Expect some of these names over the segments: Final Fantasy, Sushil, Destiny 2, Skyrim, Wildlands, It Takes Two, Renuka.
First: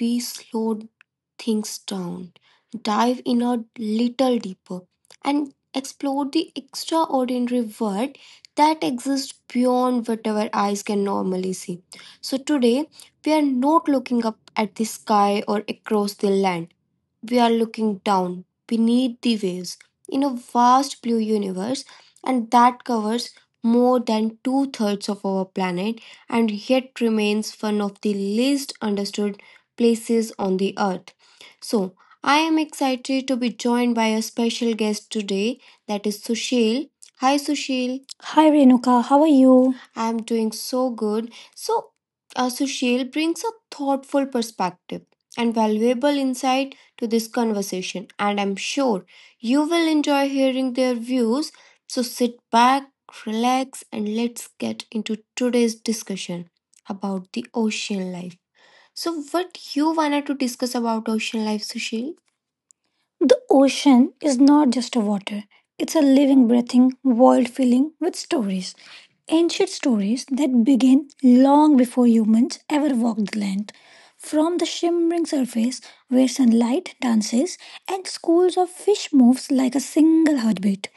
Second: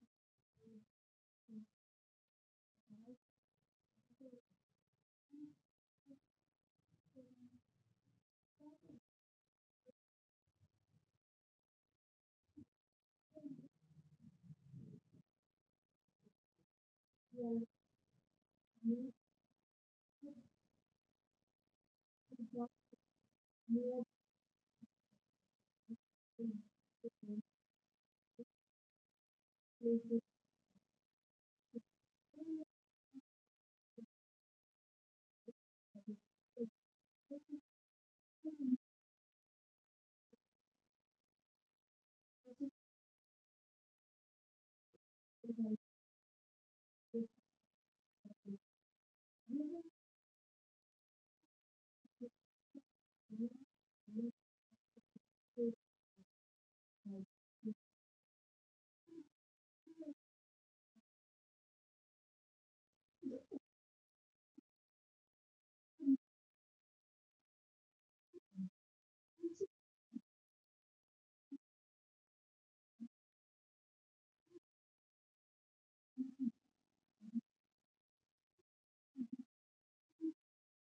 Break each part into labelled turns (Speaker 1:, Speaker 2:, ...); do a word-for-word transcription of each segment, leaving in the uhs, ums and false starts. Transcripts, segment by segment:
Speaker 1: we slow things down, dive in a little deeper, and explore the extraordinary world that exists beyond what our eyes can normally see. So, today we are not looking up at the sky or across the land, we are looking down
Speaker 2: And
Speaker 1: beneath the waves in a vast blue universe, and
Speaker 2: they are
Speaker 1: that covers more than two thirds of our planet and
Speaker 2: trying
Speaker 1: yet remains one of the least understood places on the earth. So, I am excited to be joined by a special guest today, that is Sushil. Hi, Sushil. Hi Renuka, how are you? I am doing so good. So, uh, Sushil brings a thoughtful perspective and valuable insight to this conversation, and I'm sure you will enjoy hearing their views. So, sit back, relax, and let's get into
Speaker 2: to
Speaker 1: today's discussion about the ocean life. So, what you wanted to discuss about ocean life, Sushil? The ocean is not just a water, it's a living, breathing world filling with stories. Ancient stories that began long before humans ever walked the land. From the shimmering surface where sunlight dances and schools of fish moves like a single heartbeat,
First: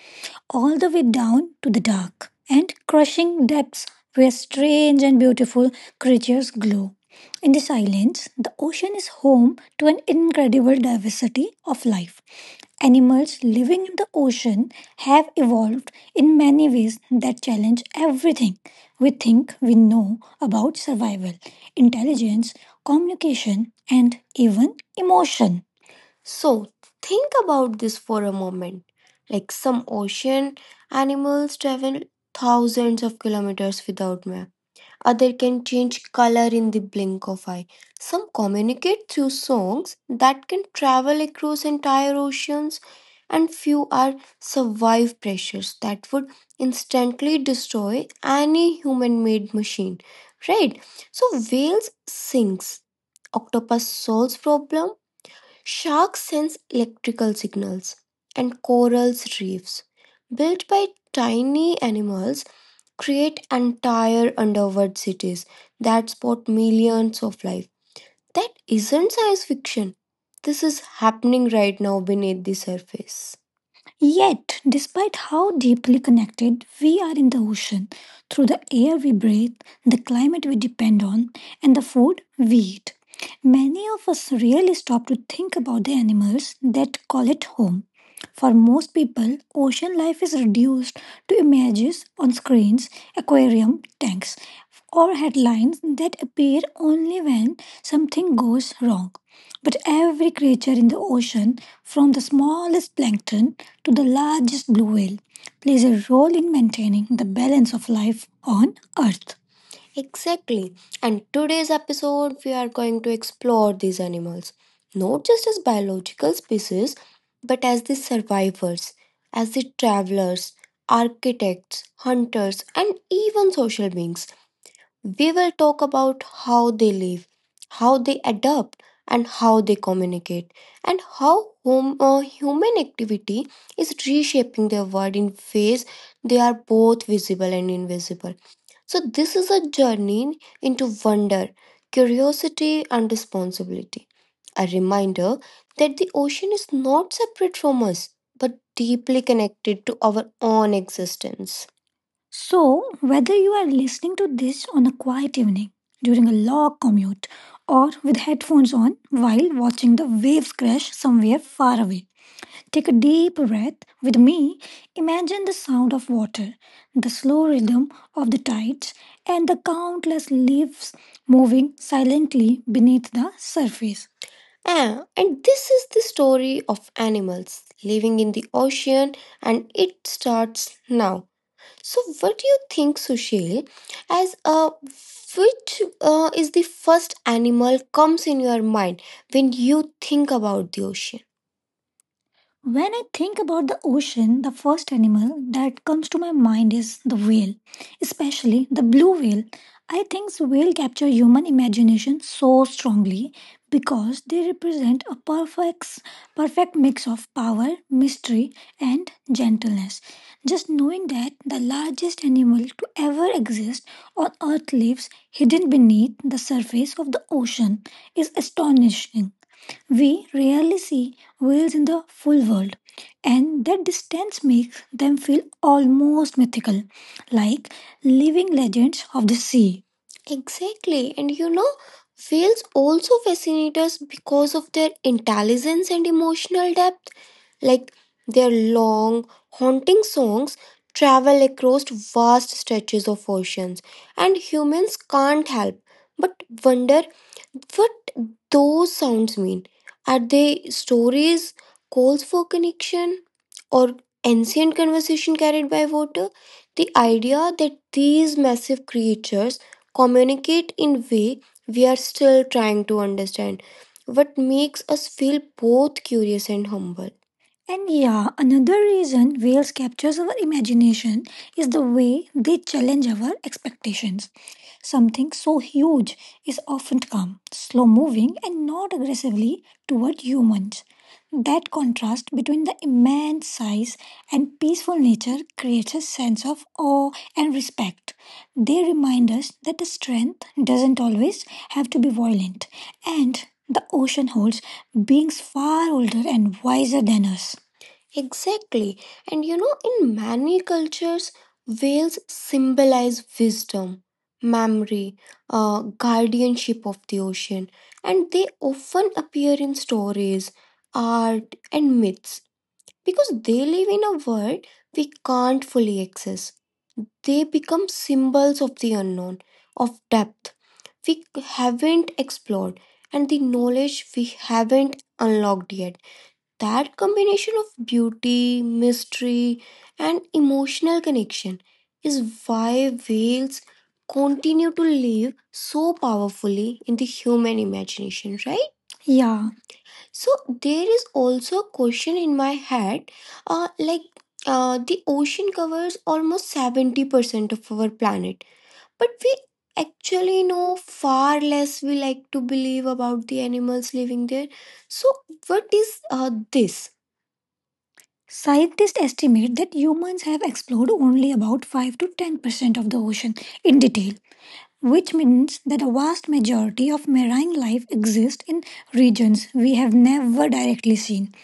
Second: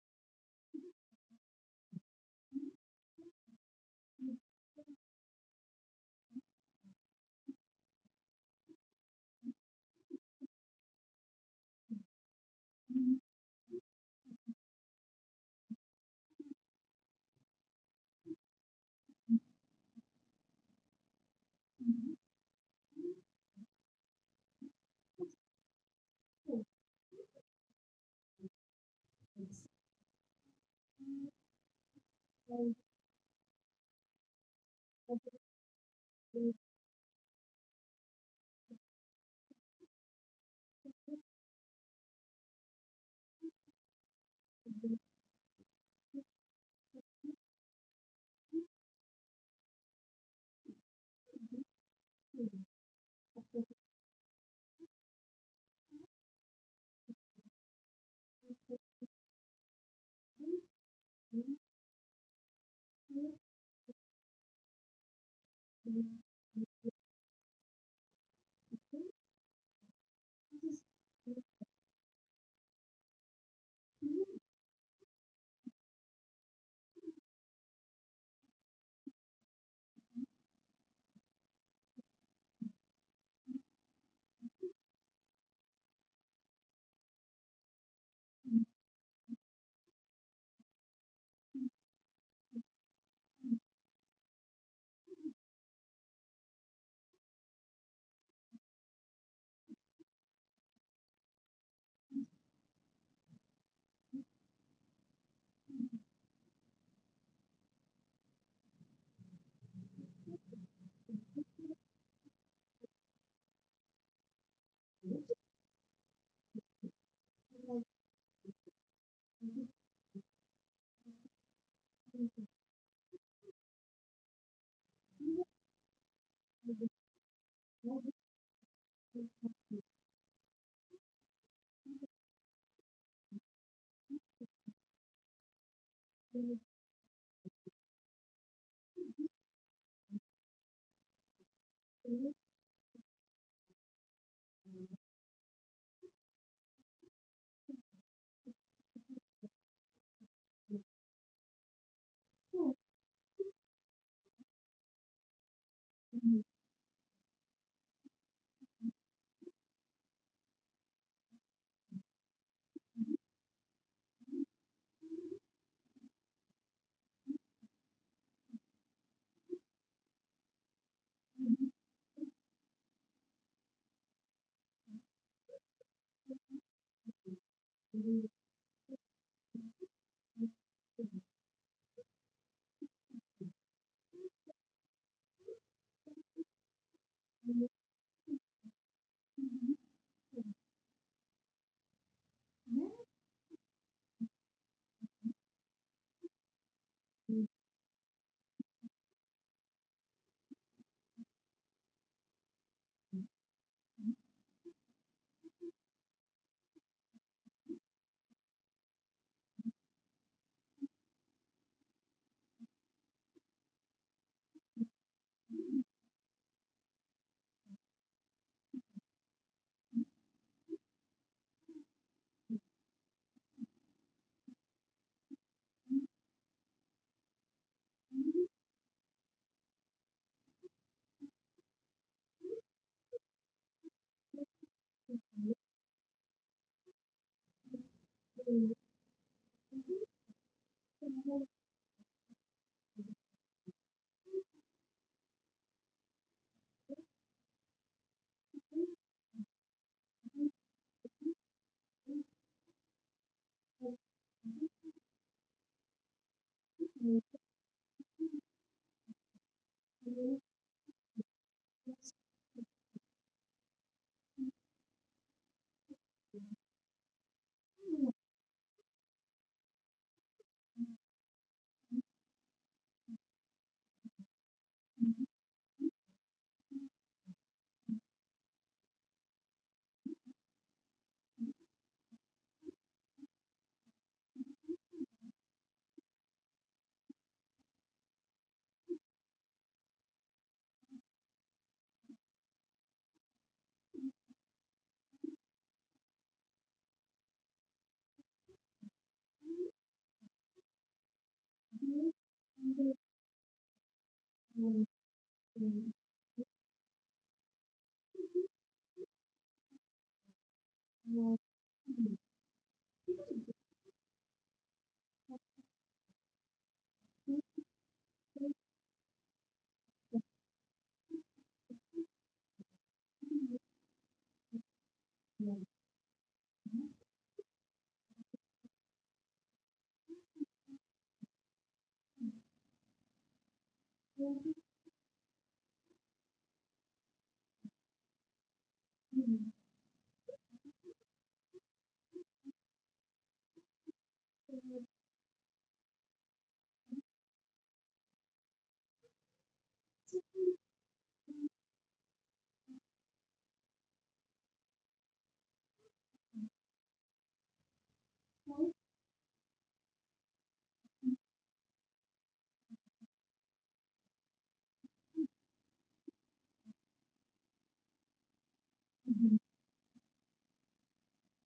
Speaker 1: all the way down to the dark and crushing depths where strange and beautiful creatures glow. In the silence, the ocean is home to an incredible diversity of life. Animals living in the ocean have evolved in many ways that challenge everything we think we know about survival, intelligence, communication, and even emotion. So, think about this for a moment. Like some ocean animals travel thousands of kilometers without map. Other can change color in the blink of eye. Some communicate through songs that can travel across entire oceans and few are survive pressures that would instantly destroy any human-made machine. Right? So whales sinks, octopus solves problem, sharks sense electrical signals, and corals reefs built by tiny animals create entire underwater cities that support millions of life. That isn't science fiction. This is happening right now beneath the surface. Yet, despite how deeply connected we are in the ocean, through the air we breathe, the climate we depend on, and the food we eat, many of us really stop to think about the animals that call it home. For most people, ocean life is reduced to images on screens, aquarium tanks, or headlines that appear only when something goes wrong. But every creature in the ocean, from the smallest plankton to the largest blue whale, plays a role in maintaining the balance of life on Earth. Exactly. And today's episode, we are going to explore these animals, not just as biological species, but as the survivors, as the travelers, architects, hunters, and even social beings. We will talk about how they live, how they adapt, and how they communicate, and how home, uh, human activity is reshaping their world in ways they are both visible and invisible. So, this is a journey into wonder, curiosity, and responsibility. A reminder that the ocean is not separate from us but deeply connected to our own existence. So, whether you are listening to this on a quiet evening, during a long commute, or with headphones on while watching the waves crash somewhere far away, take a deep breath with me. Imagine the sound of water, the slow rhythm of the tides, and the countless leaves moving silently beneath the surface. Ah, and this is the story of animals living in the ocean, and it starts now. So, what do you think, Sushil? As uh, which uh, is the first animal comes in your mind when you think about the ocean? When I think about the ocean, the first animal that comes to my mind is the whale, especially the blue whale. I think whale capture human imagination so strongly because they represent a perfect perfect mix of power, mystery and gentleness. Just knowing that the largest animal to ever exist on earth lives hidden beneath the surface of the ocean is astonishing. We rarely see whales in the full world, and that distance makes them feel almost mythical, like living legends of the sea. Exactly. And you know, whales also fascinate us because of their intelligence and emotional depth. Like their long, haunting songs travel across vast stretches of oceans, and humans can't help but wonder what those sounds mean. Are they stories, calls for connection, or ancient conversation carried by water? Idea that these massive creatures communicate in way we are still trying to understand what makes us feel both curious and humble. And yeah, another reason whales captures our imagination is the way they challenge our expectations. Something so huge is often calm, slow moving, and not aggressively toward humans. That contrast between the immense size and peaceful nature creates a sense of awe and respect. They remind us that the strength doesn't always have to be violent, and the ocean holds beings far older and wiser than us. Exactly. And you know, in many cultures, whales symbolize wisdom, memory, uh, guardianship of the ocean, and they often appear in stories, art, and myths because they live in a world we can't fully access. They become symbols of the unknown, of haven't explored, and the knowledge we haven't unlocked yet, a combination of beauty, mystery, and emotional connection is why whales continue to live so powerfully in the human imagination, right? So there is also a question in my head, uh, like uh, the ocean covers almost seventy percent of our planet, but we actually know far less we like to believe about the animals living there. So what is uh, this? Scientists estimate that humans have explored only about five to ten percent of the ocean in detail, which means that a vast majority of marine life exists in regions we have never directly seen.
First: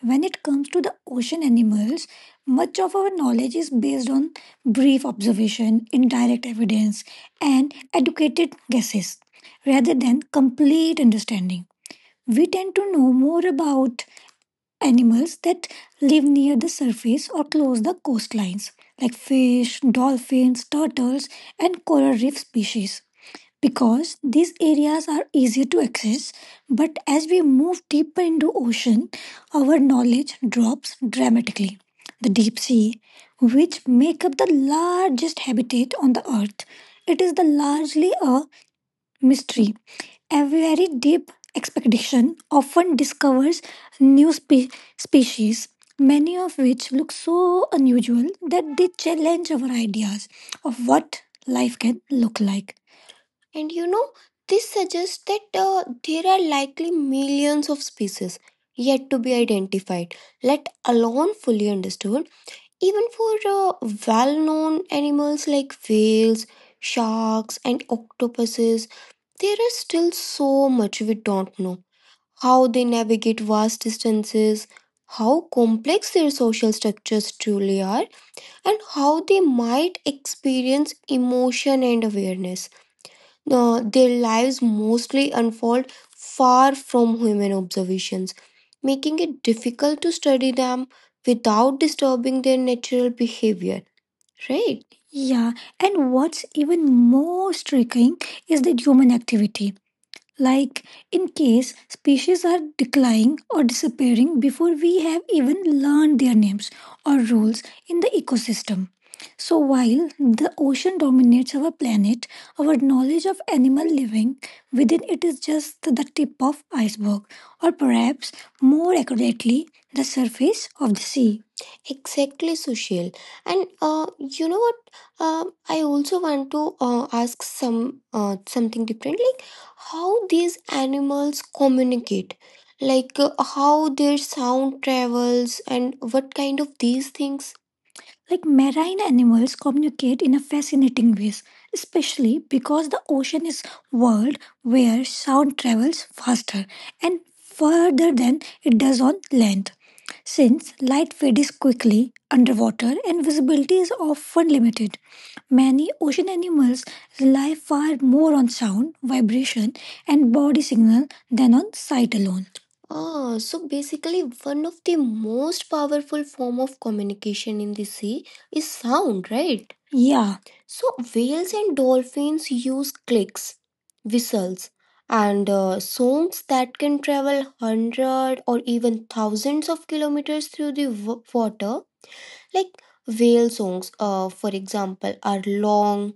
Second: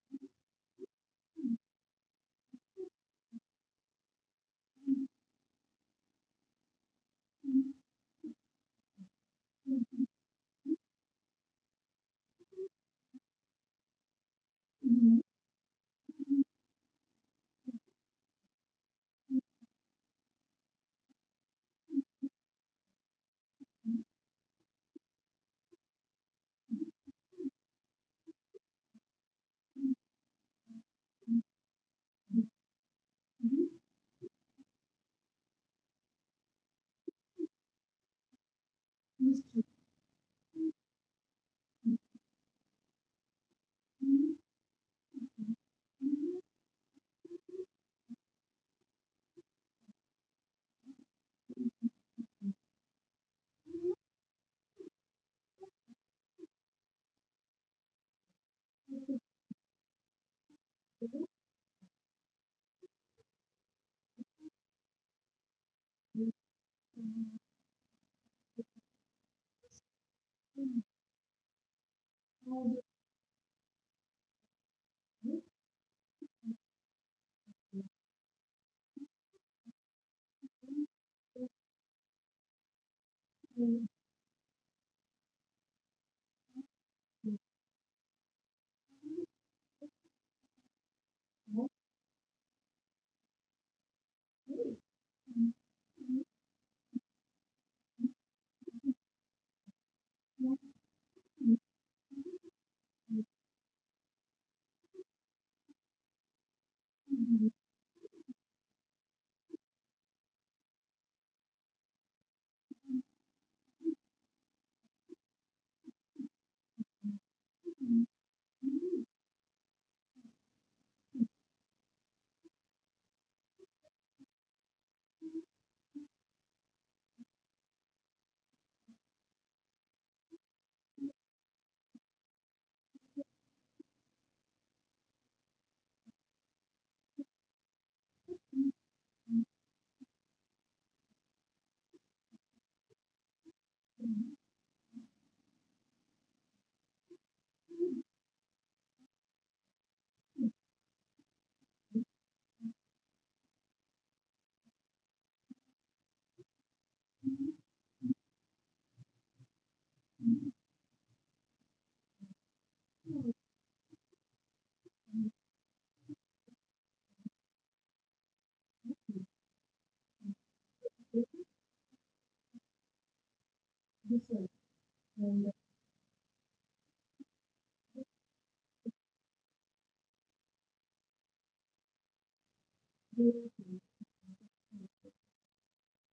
Speaker 1: When it comes to the ocean animals, much of our knowledge is based on brief observation, indirect evidence, and educated guesses rather than complete understanding. We tend to know more about animals that live near the surface or close the coastlines, like fish, dolphins, turtles, and coral reef species, because these areas are easier to access. But as we move deeper into ocean, our knowledge drops dramatically. The deep sea, which make up the largest habitat on the earth, it is the largely a mystery. A very deep expedition often discovers spe- species many of which look so unusual that they challenge our ideas of what life can look like. And you, this suggests that uh, there are likely millions of species yet to be identified, let alone fully understood. Even for uh, well known animals like whales, sharks, and octopuses, there is still so much we don't know. How they navigate vast distances, how complex their social structures truly are, and how they might experience emotion and awareness. Uh, their lives mostly unfold far from human observations, making it difficult to study them without disturbing their natural behavior. Yeah, and what's even more striking is that human activity, like in case species are declining or disappearing before we have even learned their names or roles in the ecosystem. So, while the ocean dominates our planet, our knowledge of animal living within it is just the tip of iceberg, or perhaps more accurately, the surface of the sea. Exactly, Sushil. And uh, you know what? Uh, I also want to uh, ask some uh, something differently, how these animals communicate, like uh, how their sound travels and what kind of these things. Marine animals communicate in a fascinating ways, especially because the ocean is vast, where sound travels faster and further than it does on land. Light fades quickly underwater and visibility is often limited. Many ocean animals rely far more on sound, vibration, and body signal than on sight alone. Ah, so basically, one of the most powerful form of communication in the sea is sound, right? Yeah. So whales and dolphins use clicks and uh, songs that can travel hundred or even thousands of kilometers through the w- water, like uh, for example, are long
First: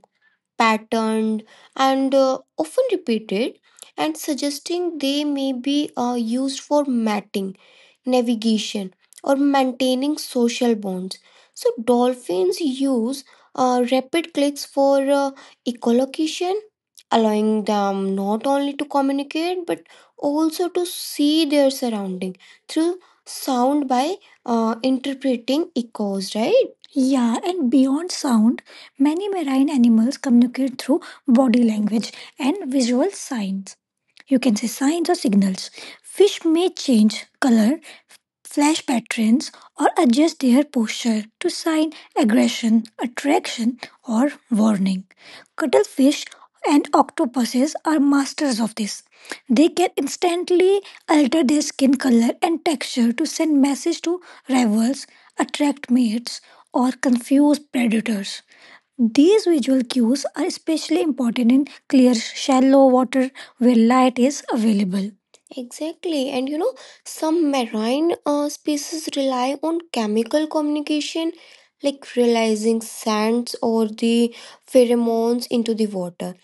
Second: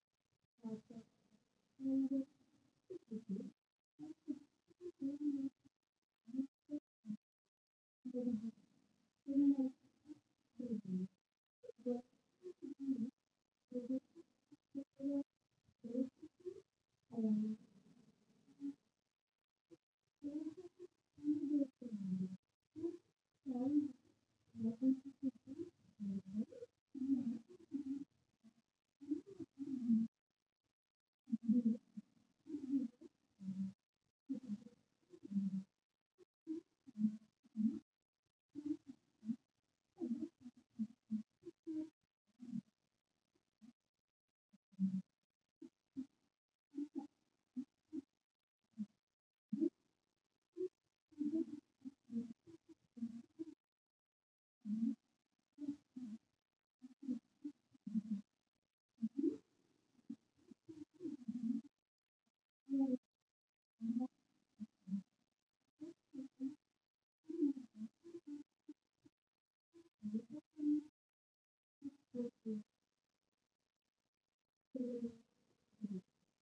Speaker 1: patterned, and uh, often repeated, and suggesting they may be uh, used for mating, navigation, or maintaining social bonds. So, dolphins use uh, rapid clicks for uh, echolocation, allowing them not only to communicate but also to see their surrounding through sound by uh, interpreting echoes, right? Yeah, and beyond sound, many marine animals communicate through body language and visual signs. You can say signs or signals. Fish may change color, flash patterns, or adjust their posture to sign aggression, attraction, or warning. Cuttlefish and octopuses are masters of this. They can instantly alter their skin color and texture to send message to rivals, attract mates, or confuse predators. These visual cues are especially important in clear, shallow water where light is available. Exactly, and you know, some marine uh, species rely on chemical communication, like realizing scents or the pheromones into the water.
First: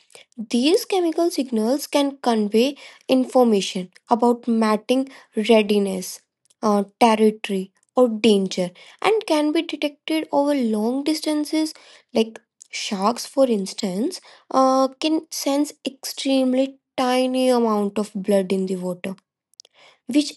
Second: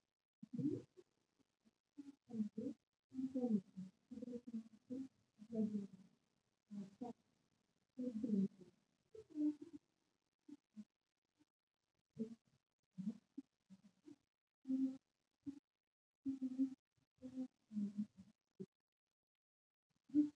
Speaker 1: These chemical signals can convey information about mating readiness, uh, territory, or danger, and can be detected over long distances. Like sharks, for instance, uh, can sense extremely tiny amount of blood in the water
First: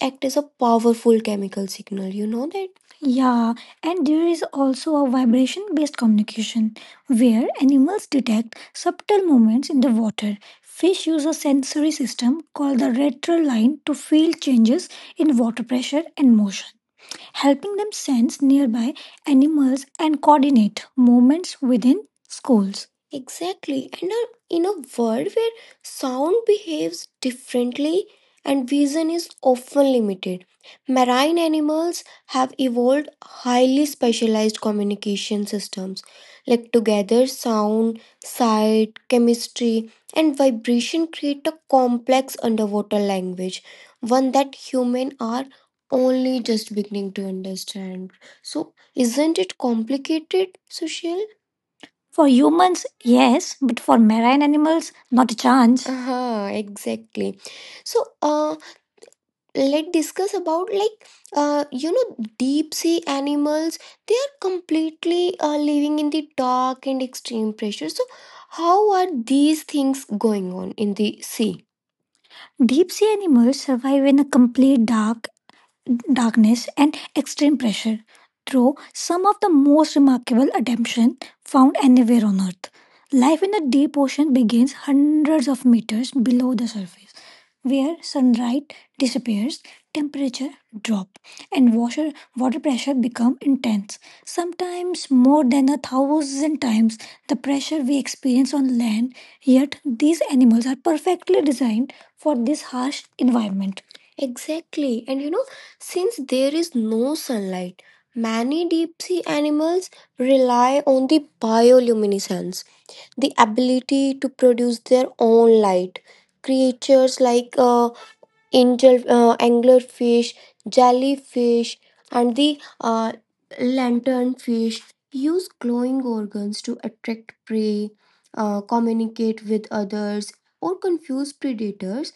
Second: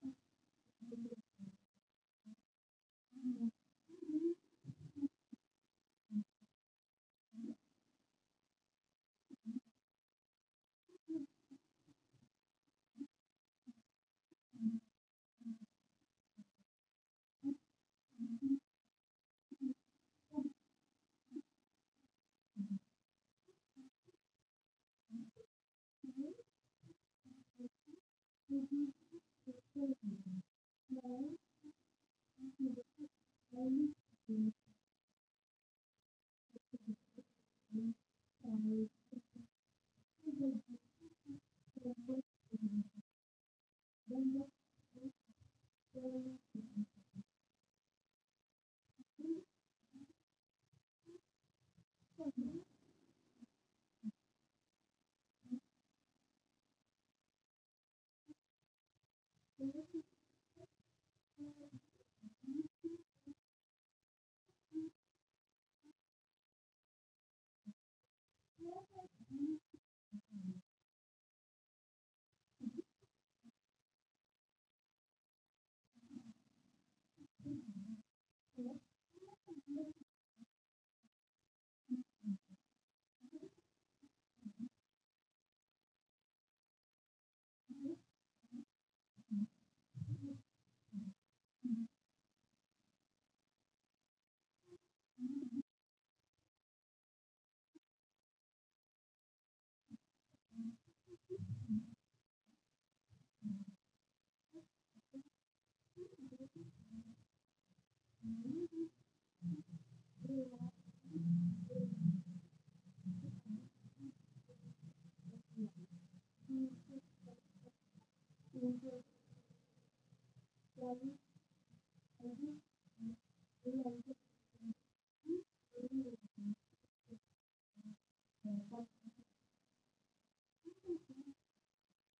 Speaker 1: act as a powerful chemical signal. You know that? Yeah, and there is also a vibration based communication where animals detect subtle movements in the water. Fish use a sensory system called the retral line to feel changes in water pressure and motion, helping them sense nearby animals and coordinate movements within schools. Exactly. And uh, in a world where sound behaves differently, vision is often limited. Marine animals have evolved highly specialized communication systems, like together sound,
Speaker 2: find.
Speaker 1: sight, chemistry, and vibration create a complex underwater language, one that humans are only just beginning to understand. So, isn't it complicated, Sushil? For humans, yes, but for marine animals, not a chance. Uh-huh, exactly. So, uh, let's discuss about like uh, you know deep sea animals they are completely uh, living in the dark and extreme pressure, so how are these things going on in the sea? Deep sea animals survive in a complete dark darkness and extreme pressure, through some of the most remarkable adaptation found anywhere on Earth. Life in the deep ocean begins hundreds of meters below the surface, where sunlight disappears, temperature drop, and washer, water pressure become intense, sometimes more than a thousand times the pressure we experience on land. Yet these animals are perfectly designed for this harsh environment. Exactly. And you know, since there is no sunlight, many deep sea animals rely on the bioluminescence, the ability to produce their own light. Creatures like uh, angel uh, anglerfish,
Speaker 2: Thank
Speaker 1: jellyfish, and the uh, lanternfish use glowing organs to attract prey, uh, communicate with others, or confuse predators.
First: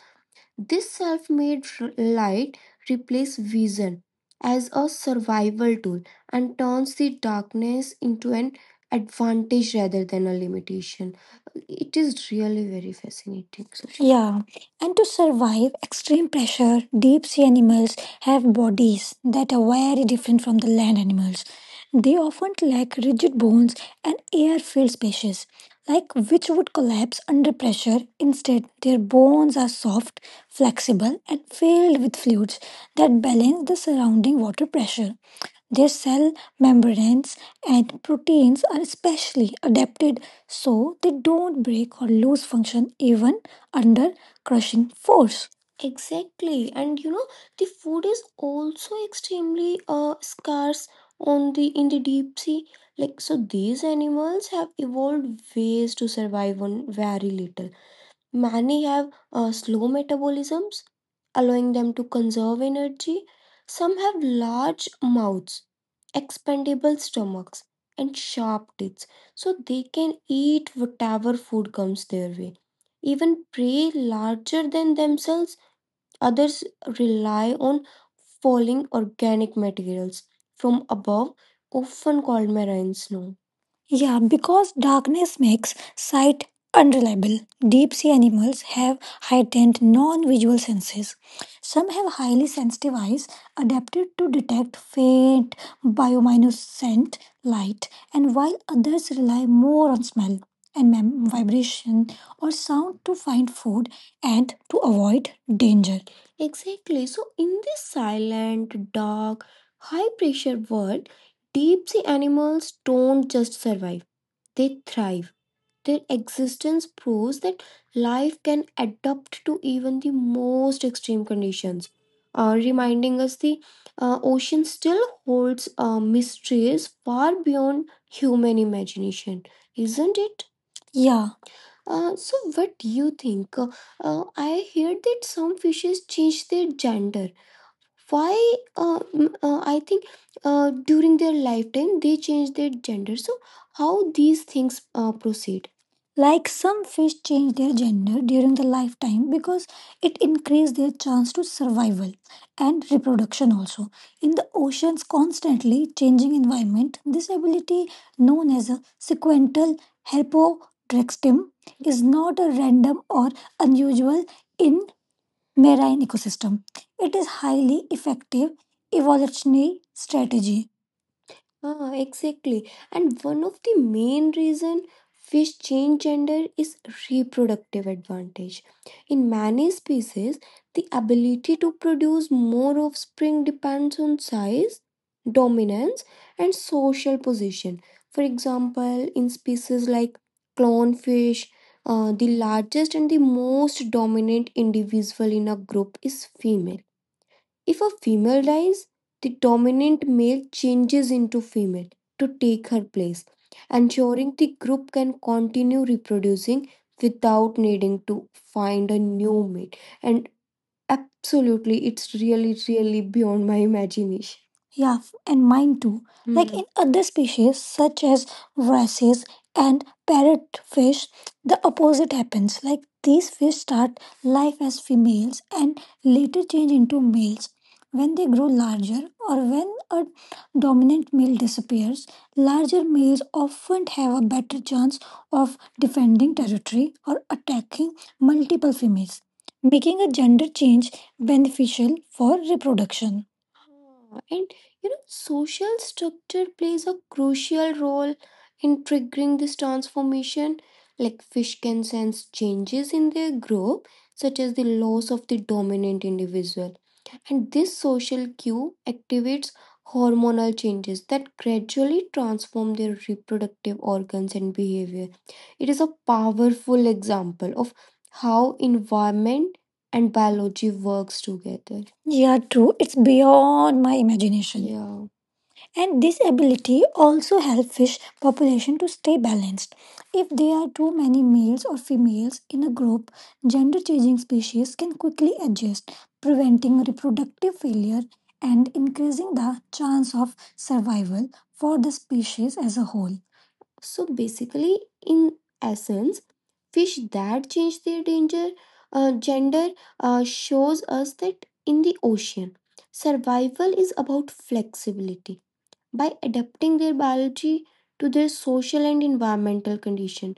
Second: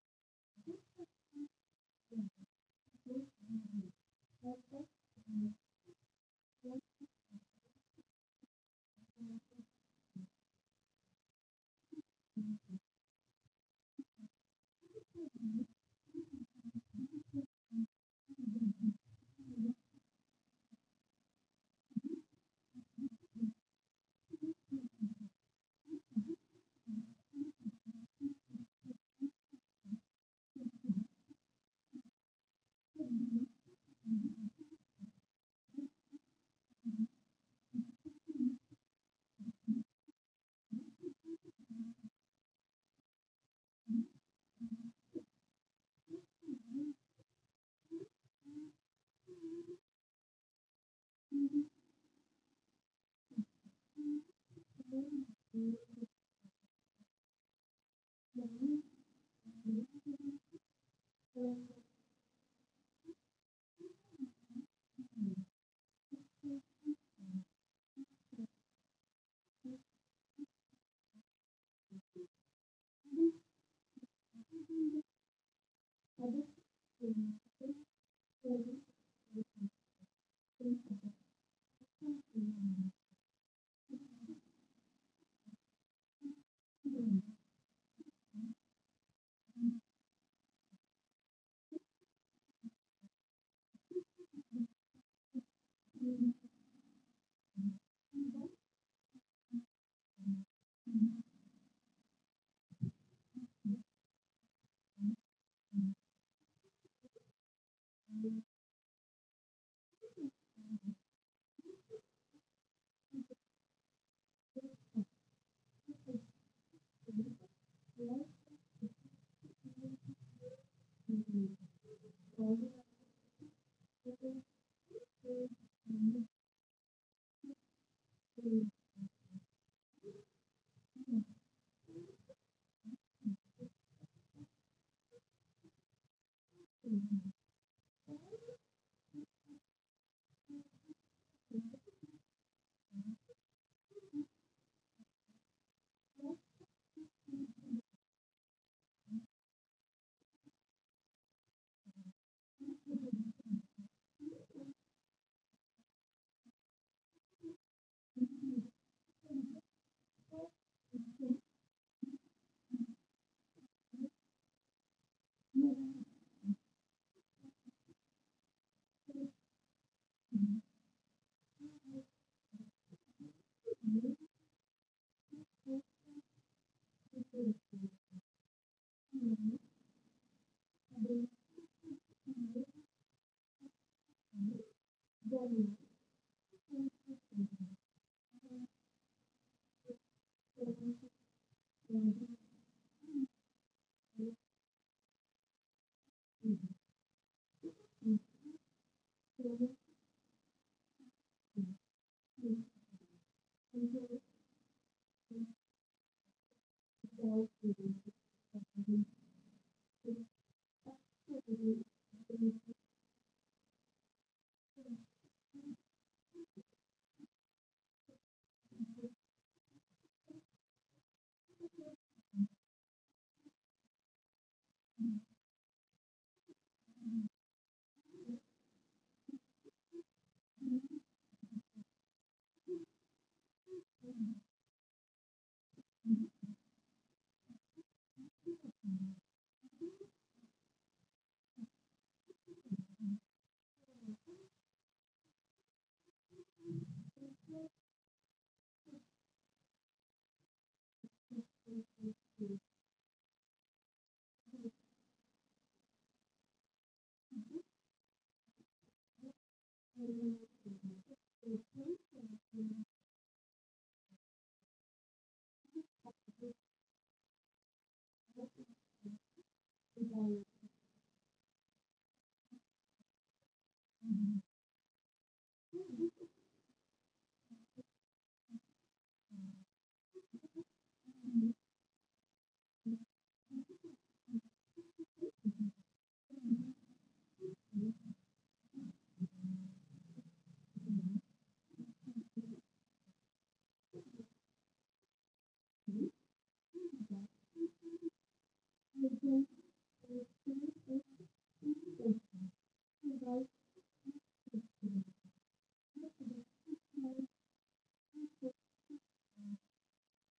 Speaker 1: This self made light replaces vision as a survival tool and turns the darkness into an advantage rather than a limitation. It is really very fascinating, Sushant. Yeah, and to survive extreme pressure, deep sea animals have bodies that are very different from the land animals. They often lack rigid bones and air filled spaces, like which would collapse under pressure. Instead, their bones are soft, flexible, and filled with fluids that balance the surrounding water pressure. Their cell membranes and proteins are specially adapted so they don't break or lose function even under crushing force. Exactly, and you know the food is also extremely uh, scarce on the in the deep sea. Like so, these animals have evolved to survive on very little. Many have uh, slow metabolisms, allowing them to conserve energy. Some have large mouths, expandable stomachs, and sharp teeth, so they can eat whatever food comes their way. Even prey larger than themselves rely on falling organic materials from above, often called snow. Yeah, because darkness makes sight unreliable. Deep sea animals have heightened non visual senses. Some have highly sensitive eyes adapted to detect faint bioluminescent light, and while others rely more on smell and mem- vibration or sound to find food and to avoid danger. Exactly. So, in this silent, dark, high pressure world, deep sea animals don't just survive, they thrive. Their existence proves that life can adapt to even the most extreme conditions, uh, reminding us the uh, ocean still holds uh, mysteries far beyond human imagination, isn't it? Yeah. Uh, so what do you think? Uh, uh, I heard that some fishes change their gender. Why? Uh, mm, uh, I think uh, during their lifetime they change their gender, how these things uh, proceed. Like some fish change their gender during the lifetime because it increased their chance to survival and reproduction also. In the ocean's constantly changing environment, this ability known as a sequential herpodrex is not a random or unusual in marine ecosystem. It is highly effective evolutionary strategy. Ah, exactly. And one of the main reason fish change gender is reproadvantage. In many species, the ability to produce more offspring depends on size, dominance, and social position. For example, in species like clownfish, uh, the largest and the most dominant individual in a group is fe- if a female dies, the dominant male changes into to take her place, ensuring the group can continue reproducing without to find a new mate. And absolutely, it's really, really beyond my imagination. Yeah, f- and mine too. Like in other species, such as wrasses and parrotfish, the opposite happens. Like these fish start life as females and later change into males. When they grow larger, or when a dominant male disappears, larger males often have a better chance of defending territory or attacking multiple females, making a gender change beneficial for reproduction. And you know, social structure plays a crucial role in triggering this transformation. Like fish can sense changes in their group, such as the loss of the dominant individual. And this social cue activates hormonal changes that gradually transform their reproductive organs and behavior. It is a powerful example of how environment and biology works together. Yeah, true. It's beyond my imagination. Yeah. And this ability also help fish population to stay balanced. If there are too many males or females in a group, gender changing species can quickly adapt, preventing reproductive and increasing the chance of survival for the species as a whole. So basically, in essence, fish that change their danger gender uh, shows us that in the survival is about food. By adapting their biology to their social and environmental condition,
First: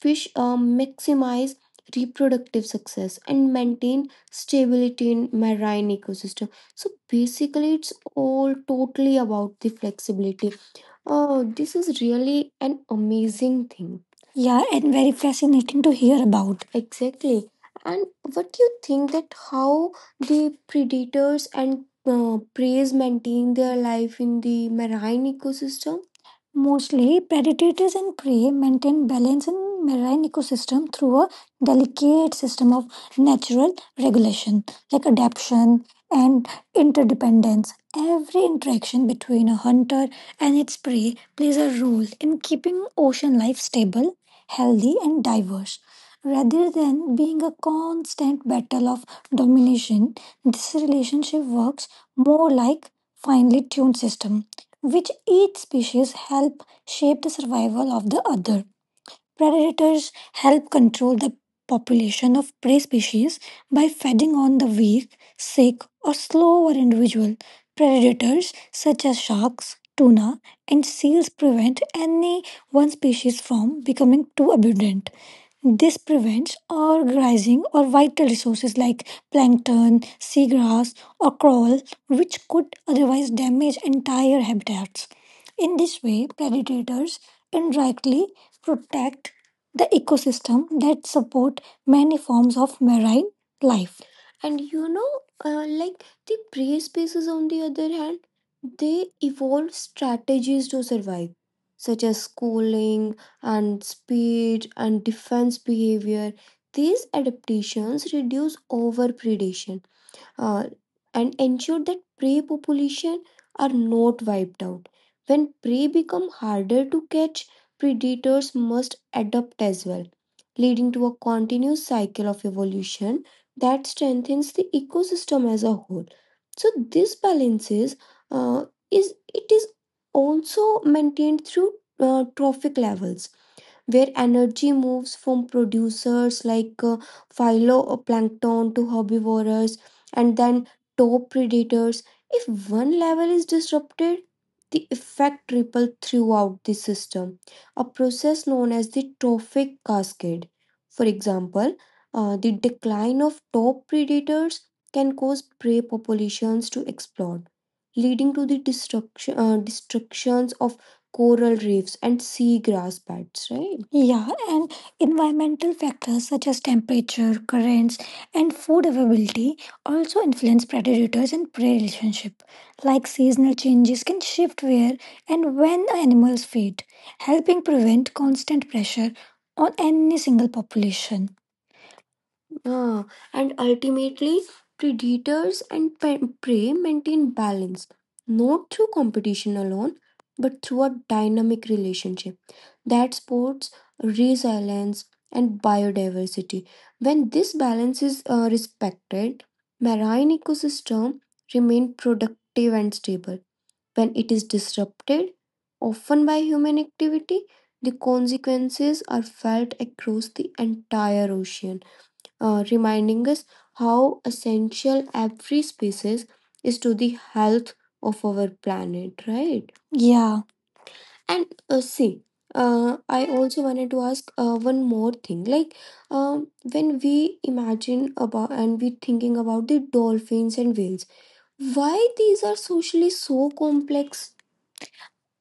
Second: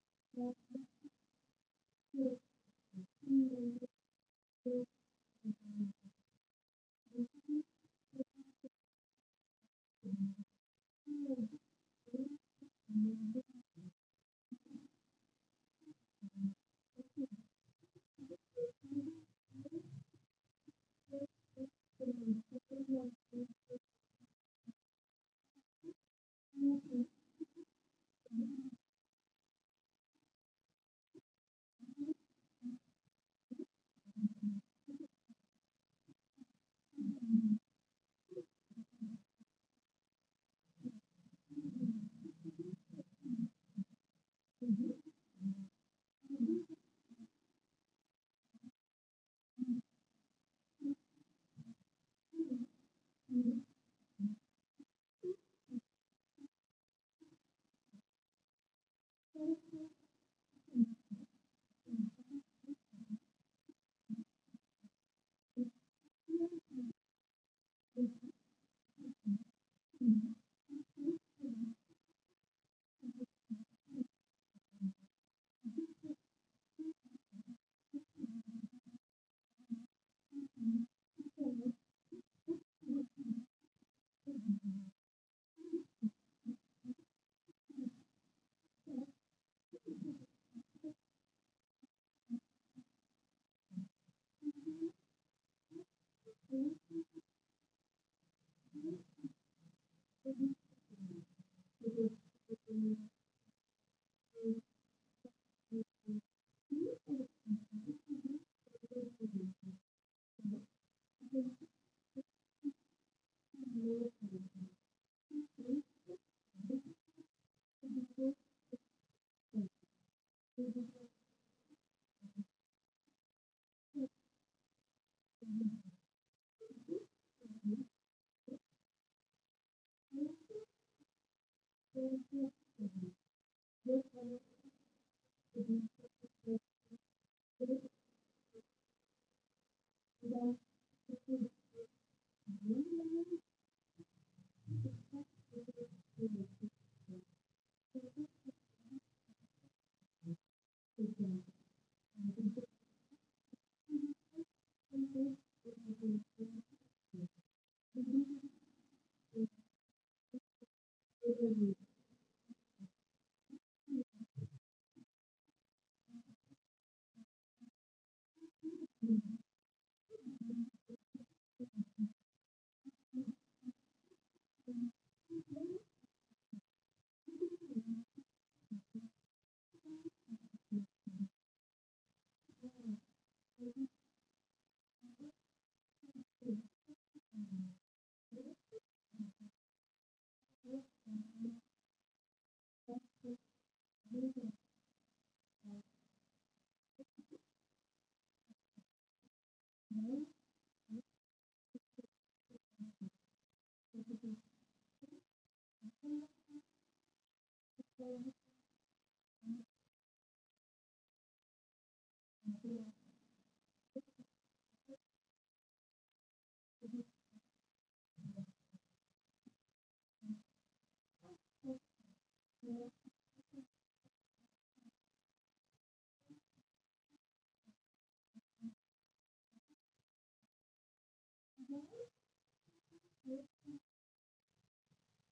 Speaker 1: fish uh, maximize reproductive success, maintain stability in marine ecosystem. So basically, it's all totally about the flex. Oh, this is really an amazing thing. Yeah, and very fascinating to hear about. Exactly. And what do you think that how the predators and uh, preys maintain their life in the marine ecosystem? Mostly, predators and prey maintain balance in marine ecosystem through a delicate system of natural regulation, like adaptation and interdependence. Every interaction between a hunter and its prey plays a role in keeping ocean life stable, healthy, and diverse. Rather than being a constant battle of domination, this relationship works more like finely tuned system, which each species help shape the survival of the other. Predators help control the population of prey species by feeding on the weak, sick, or slower individual. Predators such as sharks, tuna, and prevent any one species from becoming too abundant. This prevents overgrazing or vital resources like plankton, seagrass, or coral, which could otherwise damage entire habitats. In this way, predators indirectly protect the ecosystem that support many forms of marine life. You know, uh, like the Places, on the other hand, they evolve strategies to survive. Schooling and speed and defense behavior missions reduce over and ensure that prey population are not wiped. When prey become harder to catch, predators must adapt as well, leading to a continuous cycle of evolution that strengthens the ecosystem as a whole. So this balance uh, is it is also maintained through uh, trophic levels, where energy moves from producers like uh, phytoplankton to herbivores and then top predators. If one level is disrupted, the effect ripples throughout the system, a process known as the trophic cascade. For example, uh, the decline of top predators can cause prey populations to explode, leading to the destruction, uh, destructions of coral reefs, and seagrass beds, right? Yeah, and environmental factors such as temperature, currents, and food availability also influence predators and prey relationship. Like seasonal changes can shift where and when animals feed, helping prevent constant pressure on any single population. Ah, and ultimately, predators and pe- prey maintain balance, not through competition alone, but through a dynamic relationship that supports resilience and biodiversity. When this balance is uh, respected, marine ecosystem remain productive and stable. When it is disrupted, often by human activity, the consequences are felt across the entire ocean, uh, reminding us how essential every species is to the health of our planet, right? Yeah. And uh, see, uh, I also wanted to ask uh, one more thing. Like, um, when we imagine about and we thinking about the dolphins and whales, why these are socially so complex?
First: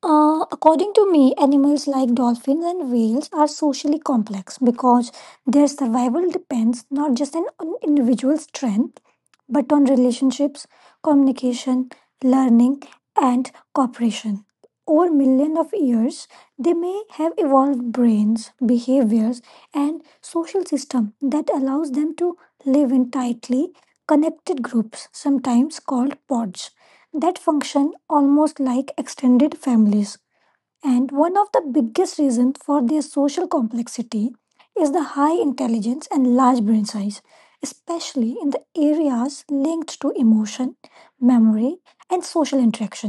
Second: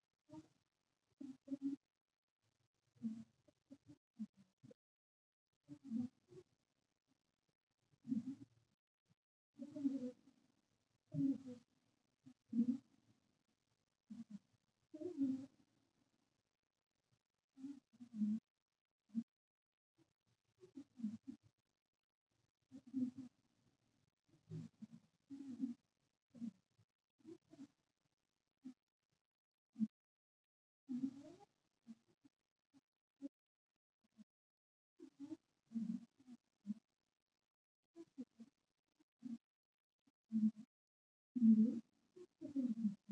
Speaker 1: Uh, according to me, animals like dolphins and whales are socially complex because their survival depends not just on on individual strength but on relationships, communication, learning, and cooperation. Over millions of years, they may have evolved brains, behaviors, and social system that allows them to live in tightly connected groups, sometimes called pods, that function almost like extended families. And one of the biggest reasons for their social complexity is the high intelligence and large brain size, especially in the areas linked to emotion, memory, and social interaction.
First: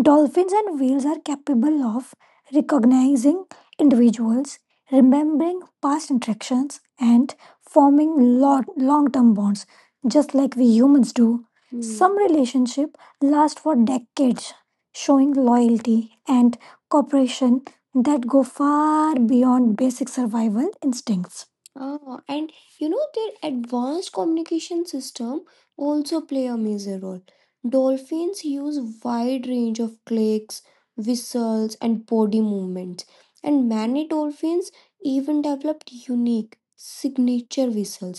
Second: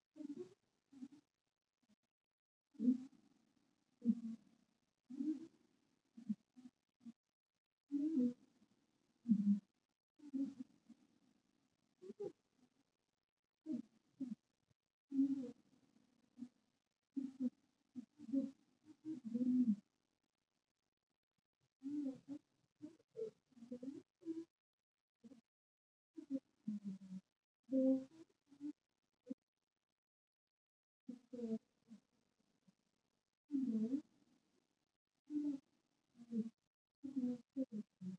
Speaker 1: Dolphins and whales are capable of recognizing individuals, remembering past interactions, and forming long term bonds. Just like we humans do. Hmm. Some relationships last for decades, showing loyalty and cooperation that go far beyond basic survival instincts. and you know their advanced communication system also play a major role. Dolphins use wide range of clicks, whistles and body movements, and many dolphins even developed unique signature whistles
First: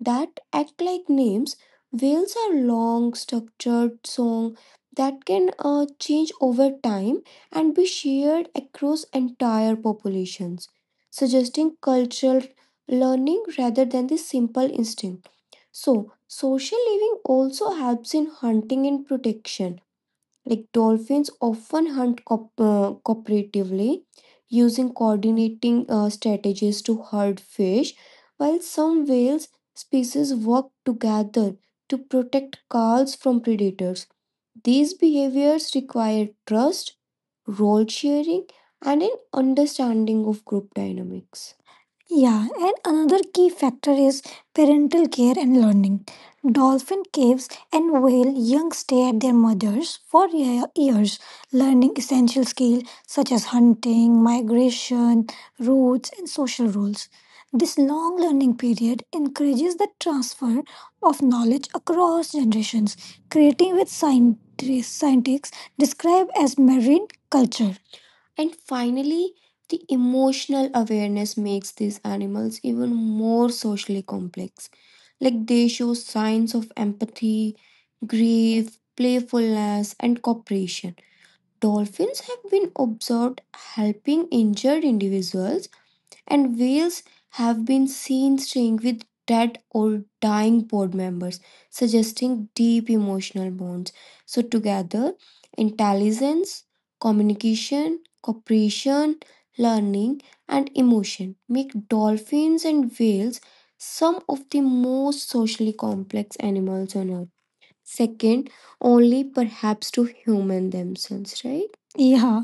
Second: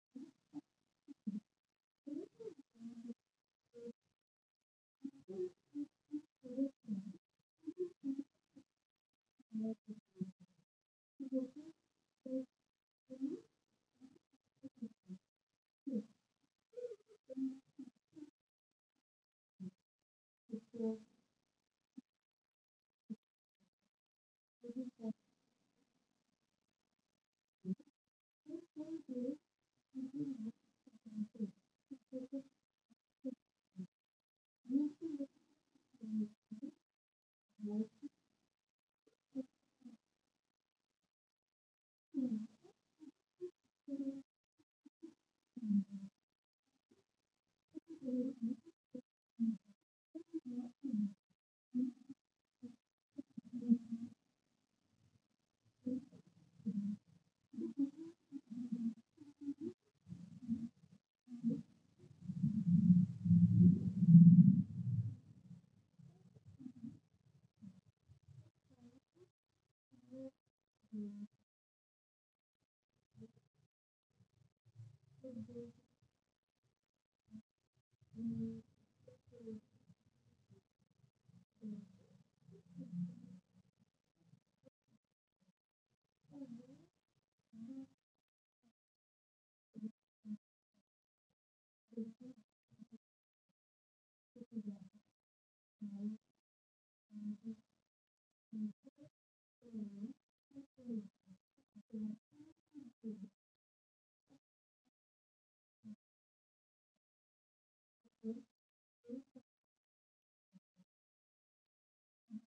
Speaker 1: that act like names. Whales are long, structured song that can uh, change over time and be shared across entire populations, suggesting cultural learning rather than the simple instinct. So, social living also helps in hunting and protection. Like dolphins often hunt co- uh, cooperatively, using coordinating uh, strategies to herd fish, while some whales work together to protect calls from predators. These behaviors require trust, role sharing, and an understanding of group dynamics. Yeah, and another key factor is parental care and learning. Dolphin caves and whale young stay at their mothers for ye- years, learning essential skills such as hunting, migration, routes, and social roles. This long learning period encourages the transfer of knowledge across scientists describe as marine culture. And finally, the emotional awareness makes these animals even more socially complex. Like they show signs of empathy, grief, playfulness, and cooperation. Dolphins have been observed helping injured individuals, and whales have been seen staying with dead or dying board members, suggesting deep emotional bonds together intelligence, communication, cooperation, learning, and emotion make dolphins and whales some of the most socially complex animals on earth. Second, only perhaps to human themselves, right? Yeah.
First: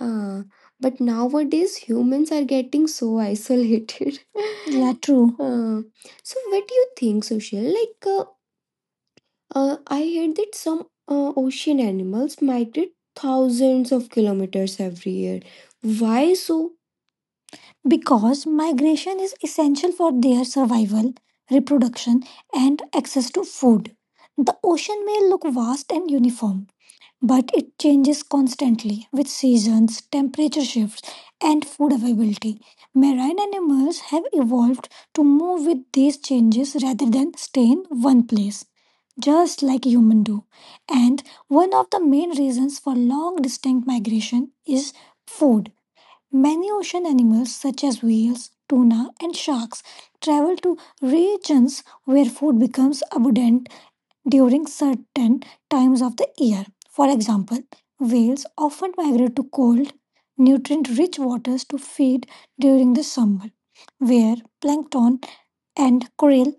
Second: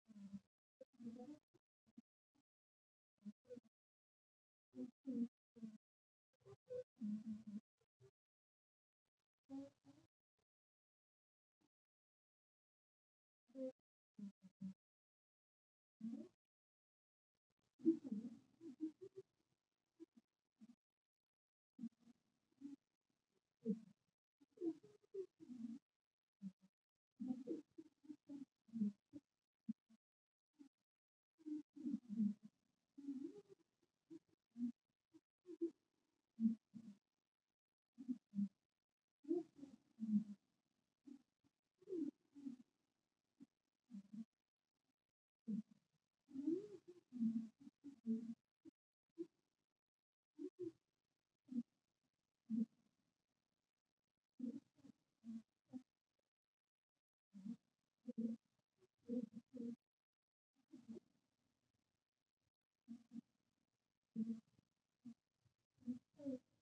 Speaker 1: Ah, but nowadays humans are getting so isolated. Yeah, true. Uh, so what do you think, Social? Like, uh, uh, I heard that some uh, ocean animals migrate thousands of kilometers every year. Why so? Because migration is essential for their survival, reproduction, and access to food. The ocean may look vast and uniform, but it changes constantly with seasons, temperature shifts, and food availability. Marine animals have evolved to move with these changes rather than stay in one place, just like humans do. And one of the main reasons for long distinct migration is food. Many ocean animals, such as whales, tuna, and sharks, travel to regions where food becomes abundant during certain times of the year. For example, whales often migrate to cold, nutrient rich waters to feed during the summer, where plankton and krill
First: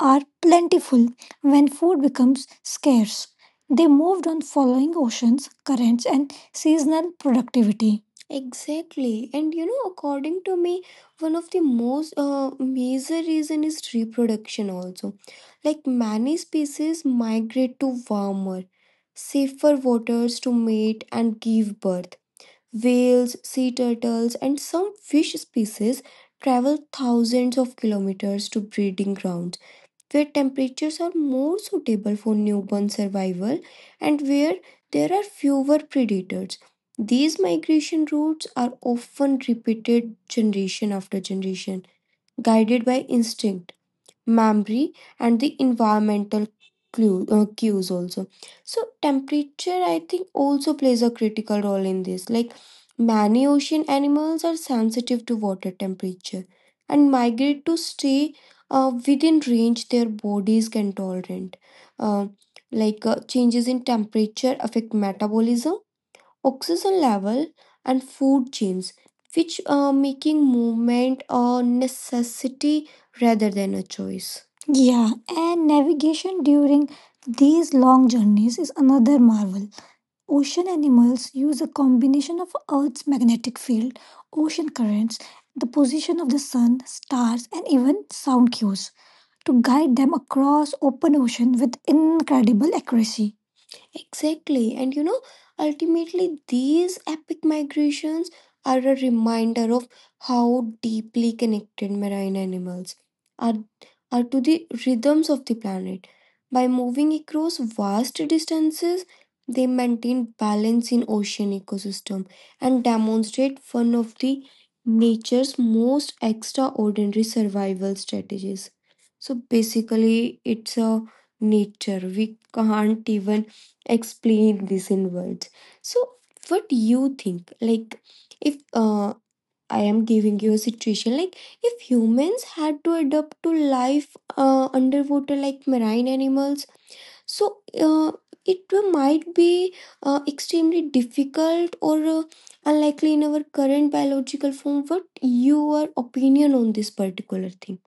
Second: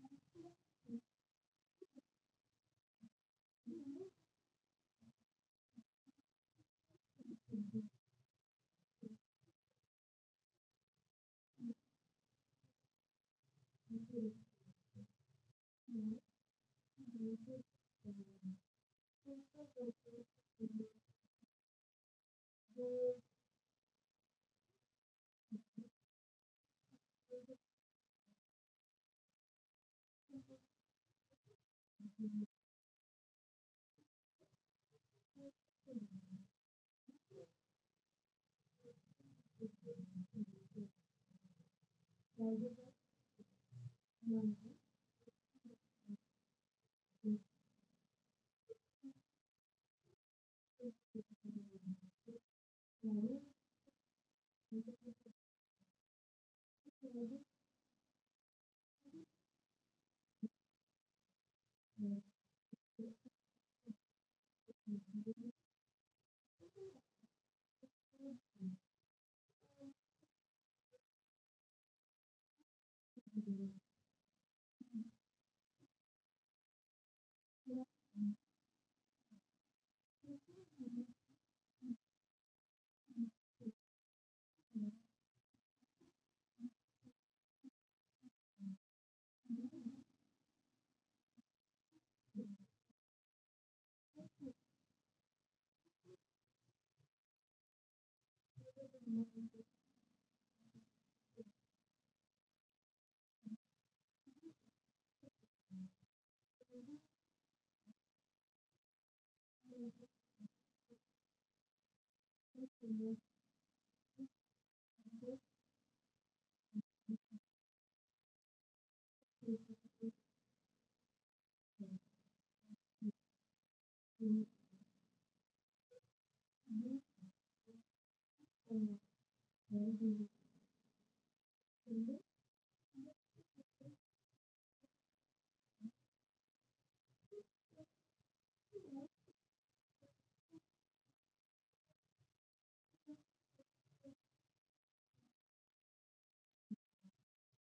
Speaker 1: are plentiful when food becomes scarce. They moved on following oceans, currents, and seasonal productivity. Exactly. And you know, according to me, one of the most uh, major reason is reproduction also. Like many species migrate to warmer, safer waters to mate and give birth. Whales, sea turtles, and some fish species travel thousands of kilometers to breeding grounds where temperatures are more suitable for newborn survival and where there are fewer predators. These migration routes are often repeated generation after generation, guided by instinct, memory, and the environmental clue, uh, cues also. So temperature I think also plays a critical role in this. Like many ocean animals are sensitive to water temperature and migrate to stay uh, within range their bodies can tolerate. uh, like uh, Changes in temperature affect metabolism, oxygen level, and food chains, which are making movement a necessity rather than a choice. Yeah, and navigation during these long journeys is another marvel. Ocean animals use a combination of Earth's magnetic field, ocean currents, the position of the sun, stars, and even sound cues to guide them across open ocean with incredible accuracy. Exactly. And you know, ultimately, these epic migrations are a reminder of how deeply connected marine animals are, are to the rhythms of the planet. By moving across vast distances, they maintain balance in ocean ecosystem and demonstrate one of the nature's most extraordinary survival strategies. So basically, it's a nature we can't even explain this in words. So what do you think, like, if uh, I am giving you a situation, like, if humans had to adapt to life uh, underwater like marine animals, so uh, it might be uh, extremely difficult or uh, unlikely in our current biological form. What your opinion on this particular thing?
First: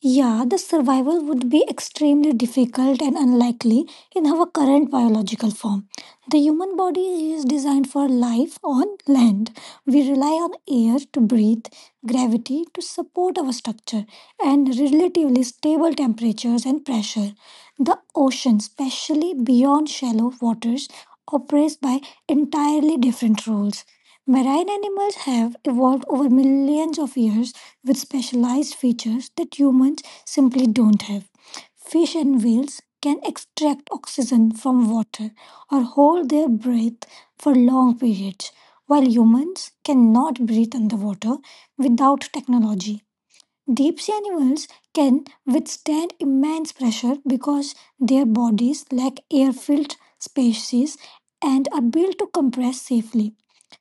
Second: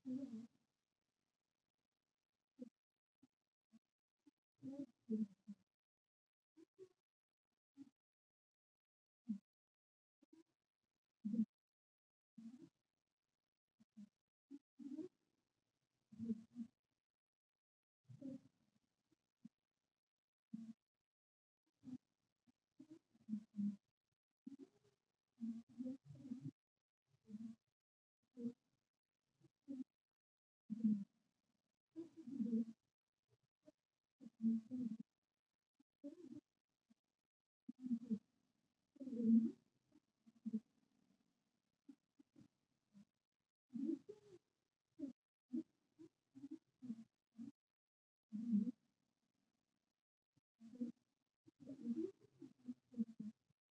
Speaker 1: Yeah, the survival would be extremely difficult and unlikely in our current biological form. The human body is designed for life on land. We rely on air to breathe, gravity to support our structure, and relatively stable temperatures and pressure. The ocean, especially beyond shallow waters, operates by entirely different rules. Marine animals have evolved over millions of years with specialized features that humans simply don't have. Fish and whales can extract oxygen from water or hold their breath for long periods, while humans cannot breathe underwater without technology. Deep sea animals can withstand immense pressure because their bodies lack air filled spaces and are built to compress safely.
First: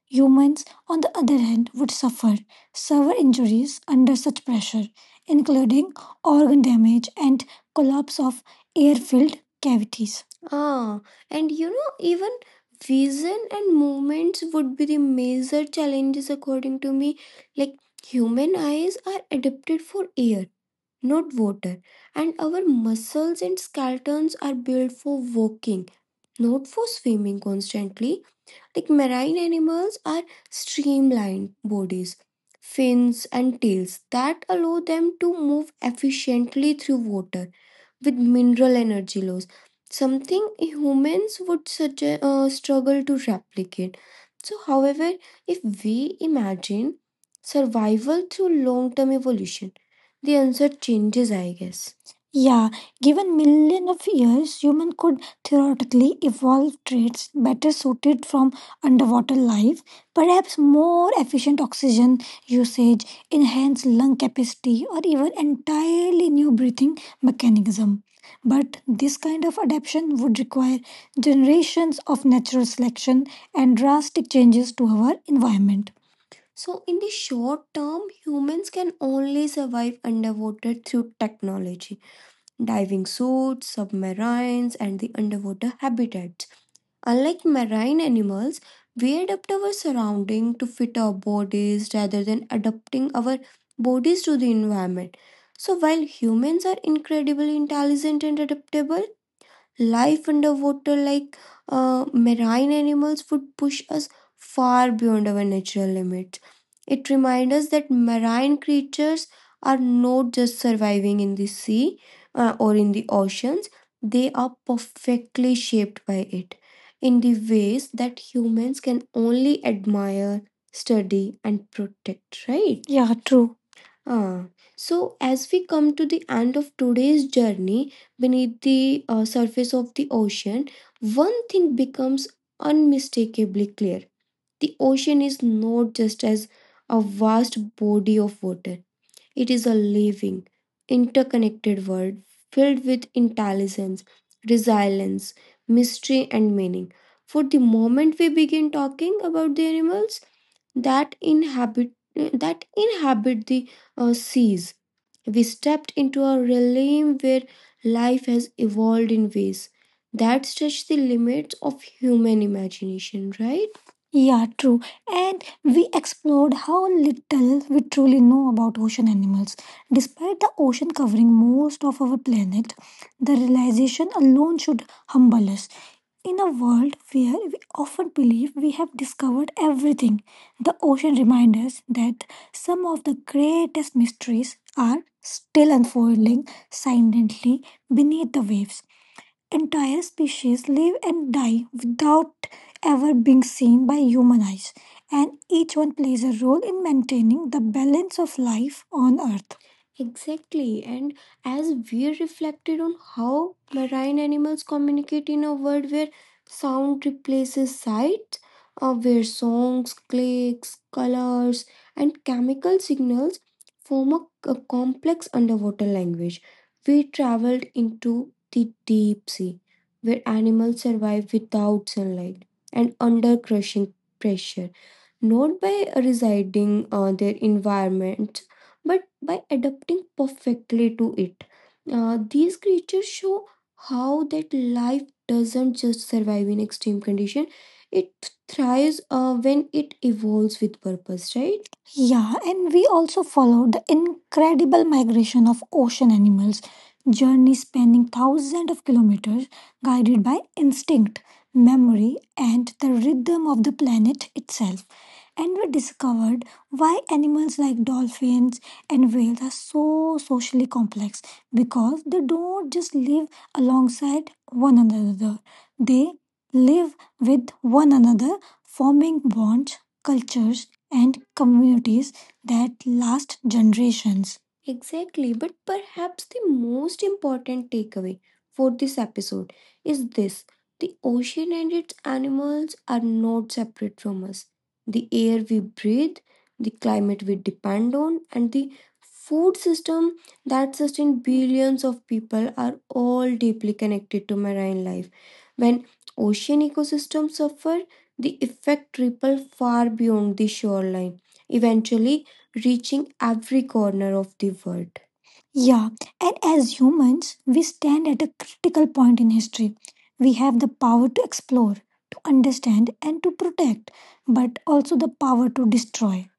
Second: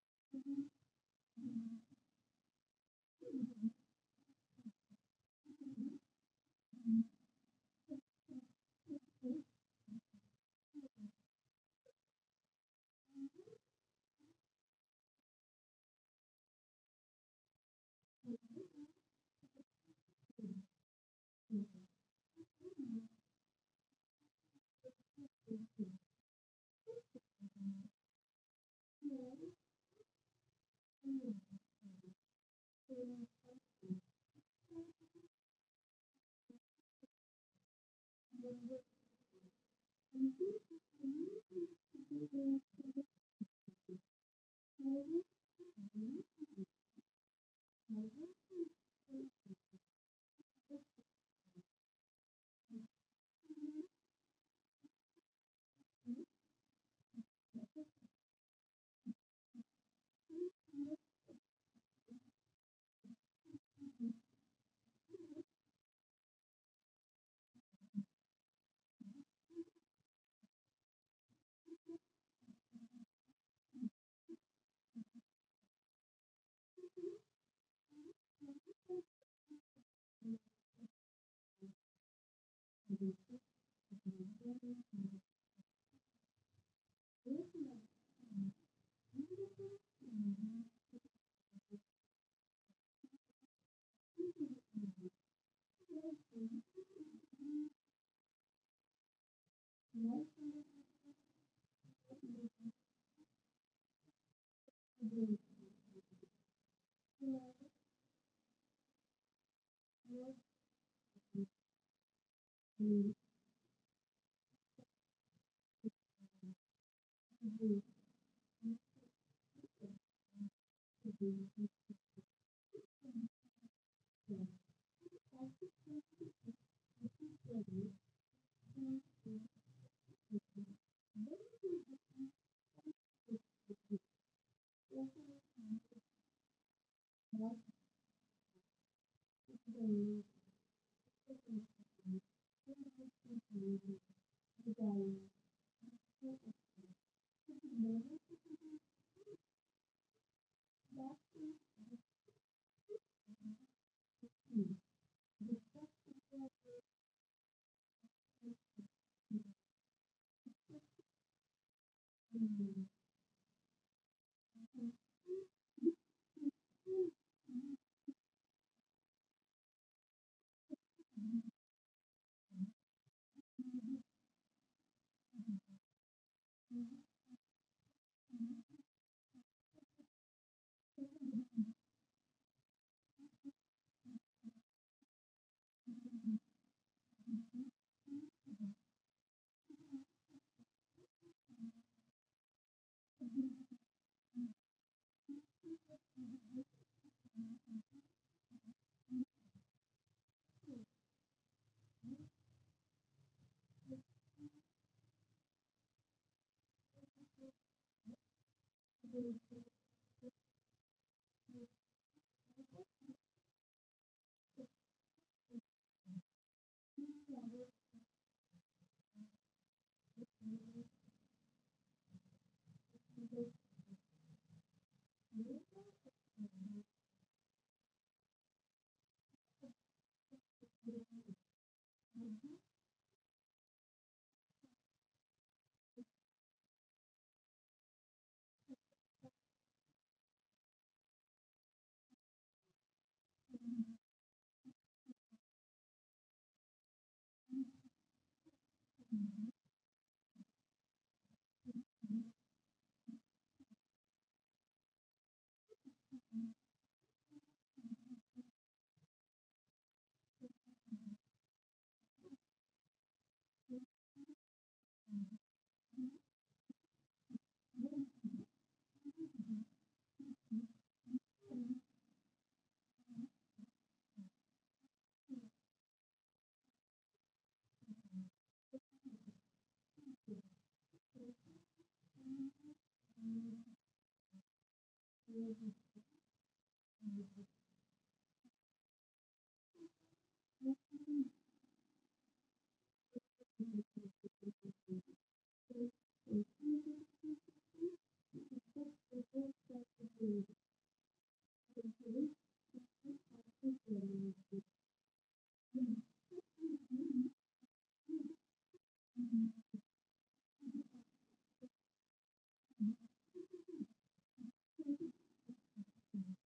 Speaker 1: Humans, on the other hand, would suffer severe injuries under such pressure, including organ damage and collapse of air filled cavities. Ah, and you know, even vision and movements would be the major challenges according to me. Like human eyes are adapted for air, not water, and our muscles and skeletons are built for work, not for swimming constantly. Like marine animals are streamlined bodies, fins, and tails that allow them to move efficiently through water with mineral energy loss, something humans would such uh, struggle to replicate. So, however, if we imagine survival through long term evolution, the answer changes, I guess. Yeah, given million of years, human could theoretically evolve traits better suited from underwater life, perhaps more efficient oxygen usage, enhanced lung capacity, or even entirely new breathing mechanism. But this kind of adaptation would require generations of natural selection and drastic changes to our environment. So, in the short term, humans can only survive underwater through technology, diving suits, submarines, and the underwater habitats. Unlike marine animals, we adapt our surrounding to fit our bodies rather than adapting our bodies to the environment. So, while humans are incredibly intelligent and adaptable, life underwater, like uh, marine animals, would push us far beyond our natural limits. It reminds us that marine creatures are not just surviving in the sea uh, or in the oceans, they are perfectly shaped by it in the ways that humans can only admire, study, protect, right? Yeah, true. Ah. So, as we come to the end of today's journey beneath the uh, surface of the ocean, one thing becomes unmistakably clear. The ocean is not just as a vast body of water, it is a living, interconnected world filled with intelligence, resilience, mystery, and meaning. For the moment we begin talking about the animals that inhabit that inhabit the uh, seas, we stepped into a realm where life has evolved in ways that stretch the limits of human imagination, right? Yeah, true. And we explored how little we truly know about ocean animals. Despite the ocean covering most of our planet, the realization alone should humble us. In a world where we often believe we have discovered everything, the ocean reminds us that some of the greatest mysteries are still unfolding silently beneath the waves. Entire species live and die without ever being seen by human eyes, and each one plays a role in maintaining the balance of life on Earth. Exactly, and as we reflected on how marine animals communicate in a world where sound replaces sight, uh, where songs, clicks, colors, and chemical signals form a, a complex underwater language. We traveled into the deep sea, where animals survive without sunlight and under crushing pressure, not by residing uh, their environment, but by adapting perfectly to it. Uh, these creatures show how that life doesn't just survive in extreme condition; it thrives uh, when it evolves with purpose. Right? Yeah, and we also followed the incredible migration of ocean animals, journey spanning thousands of kilometers, guided by instinct, memory, and the rhythm of the planet itself. And we discovered why animals like dolphins and whales are so socially complex because they don't just live alongside one another, they live with one another, forming bonds, cultures, and communities that last generations. Exactly, but perhaps the most important takeaway for this episode is this: the ocean and its animals are not separate from us. The air we breathe, the climate we depend on, and the food system that billions of people are all deeply connected to marine life. When ocean ecosystems suffer, the effect ripple far beyond the shoreline, eventually reaching every corner of the world. Yeah, and as humans, we stand at a critical point in history. We have the power to explore, to understand, and to protect, but also the power to destroy.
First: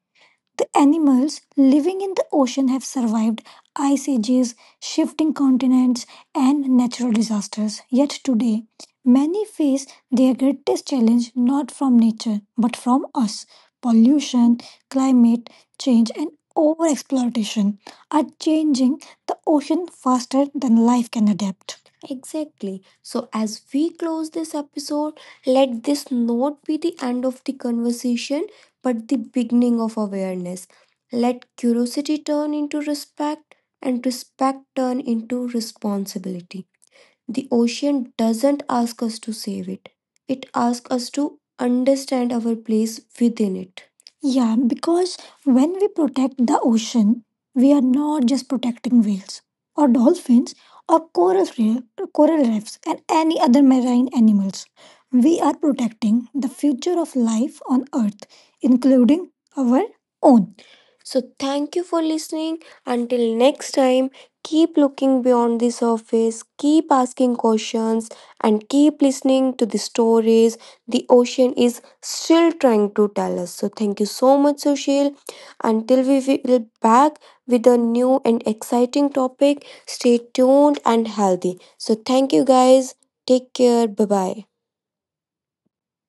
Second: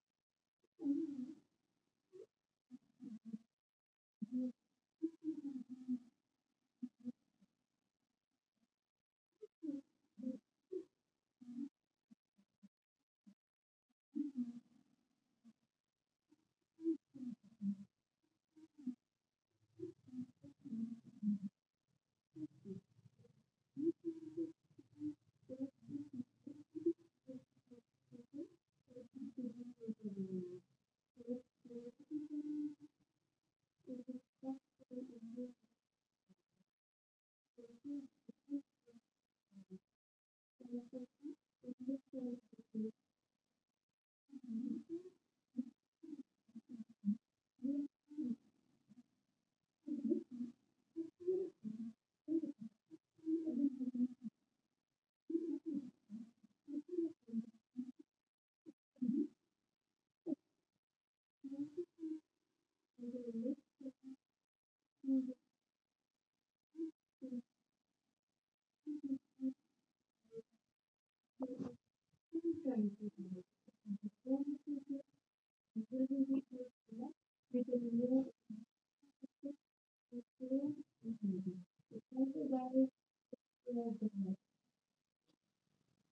Speaker 1: The animals living in the ocean have survived ice ages, shifting continents, and natural disasters. Yet today, many face their greatest challenge not from nature but from us. Pollution, climate change, and overexploitation are changing the ocean faster than life can adapt. Exactly. So, as we close this episode, let this not be the end of the conversation, but the beginning of, let curiosity turn into respect and respect turn
Speaker 2: you.
Speaker 1: into responsibility. The ocean doesn't ask us to save it, it
Speaker 2: We
Speaker 1: asks
Speaker 2: can
Speaker 1: us to
Speaker 2: move
Speaker 1: understand
Speaker 2: through.
Speaker 1: our place within it. Yeah, because when we protect the ocean, we are not just protecting whales or dolphins or coral, re- coral reefs and any other marine animals. We are protecting the future of life on Earth, including our own. So, thank you for listening. Until next time, keep looking beyond the surface, keep asking questions, and keep listening to the stories the ocean is still trying to tell us. So, thank you so much, Sushil. Until we'll be back with a new and exciting topic, stay tuned and healthy. So,
Speaker 2: It's not
Speaker 1: thank you
Speaker 2: about,
Speaker 1: guys. Take care.
Speaker 2: uh,
Speaker 1: Bye
Speaker 2: the
Speaker 1: bye.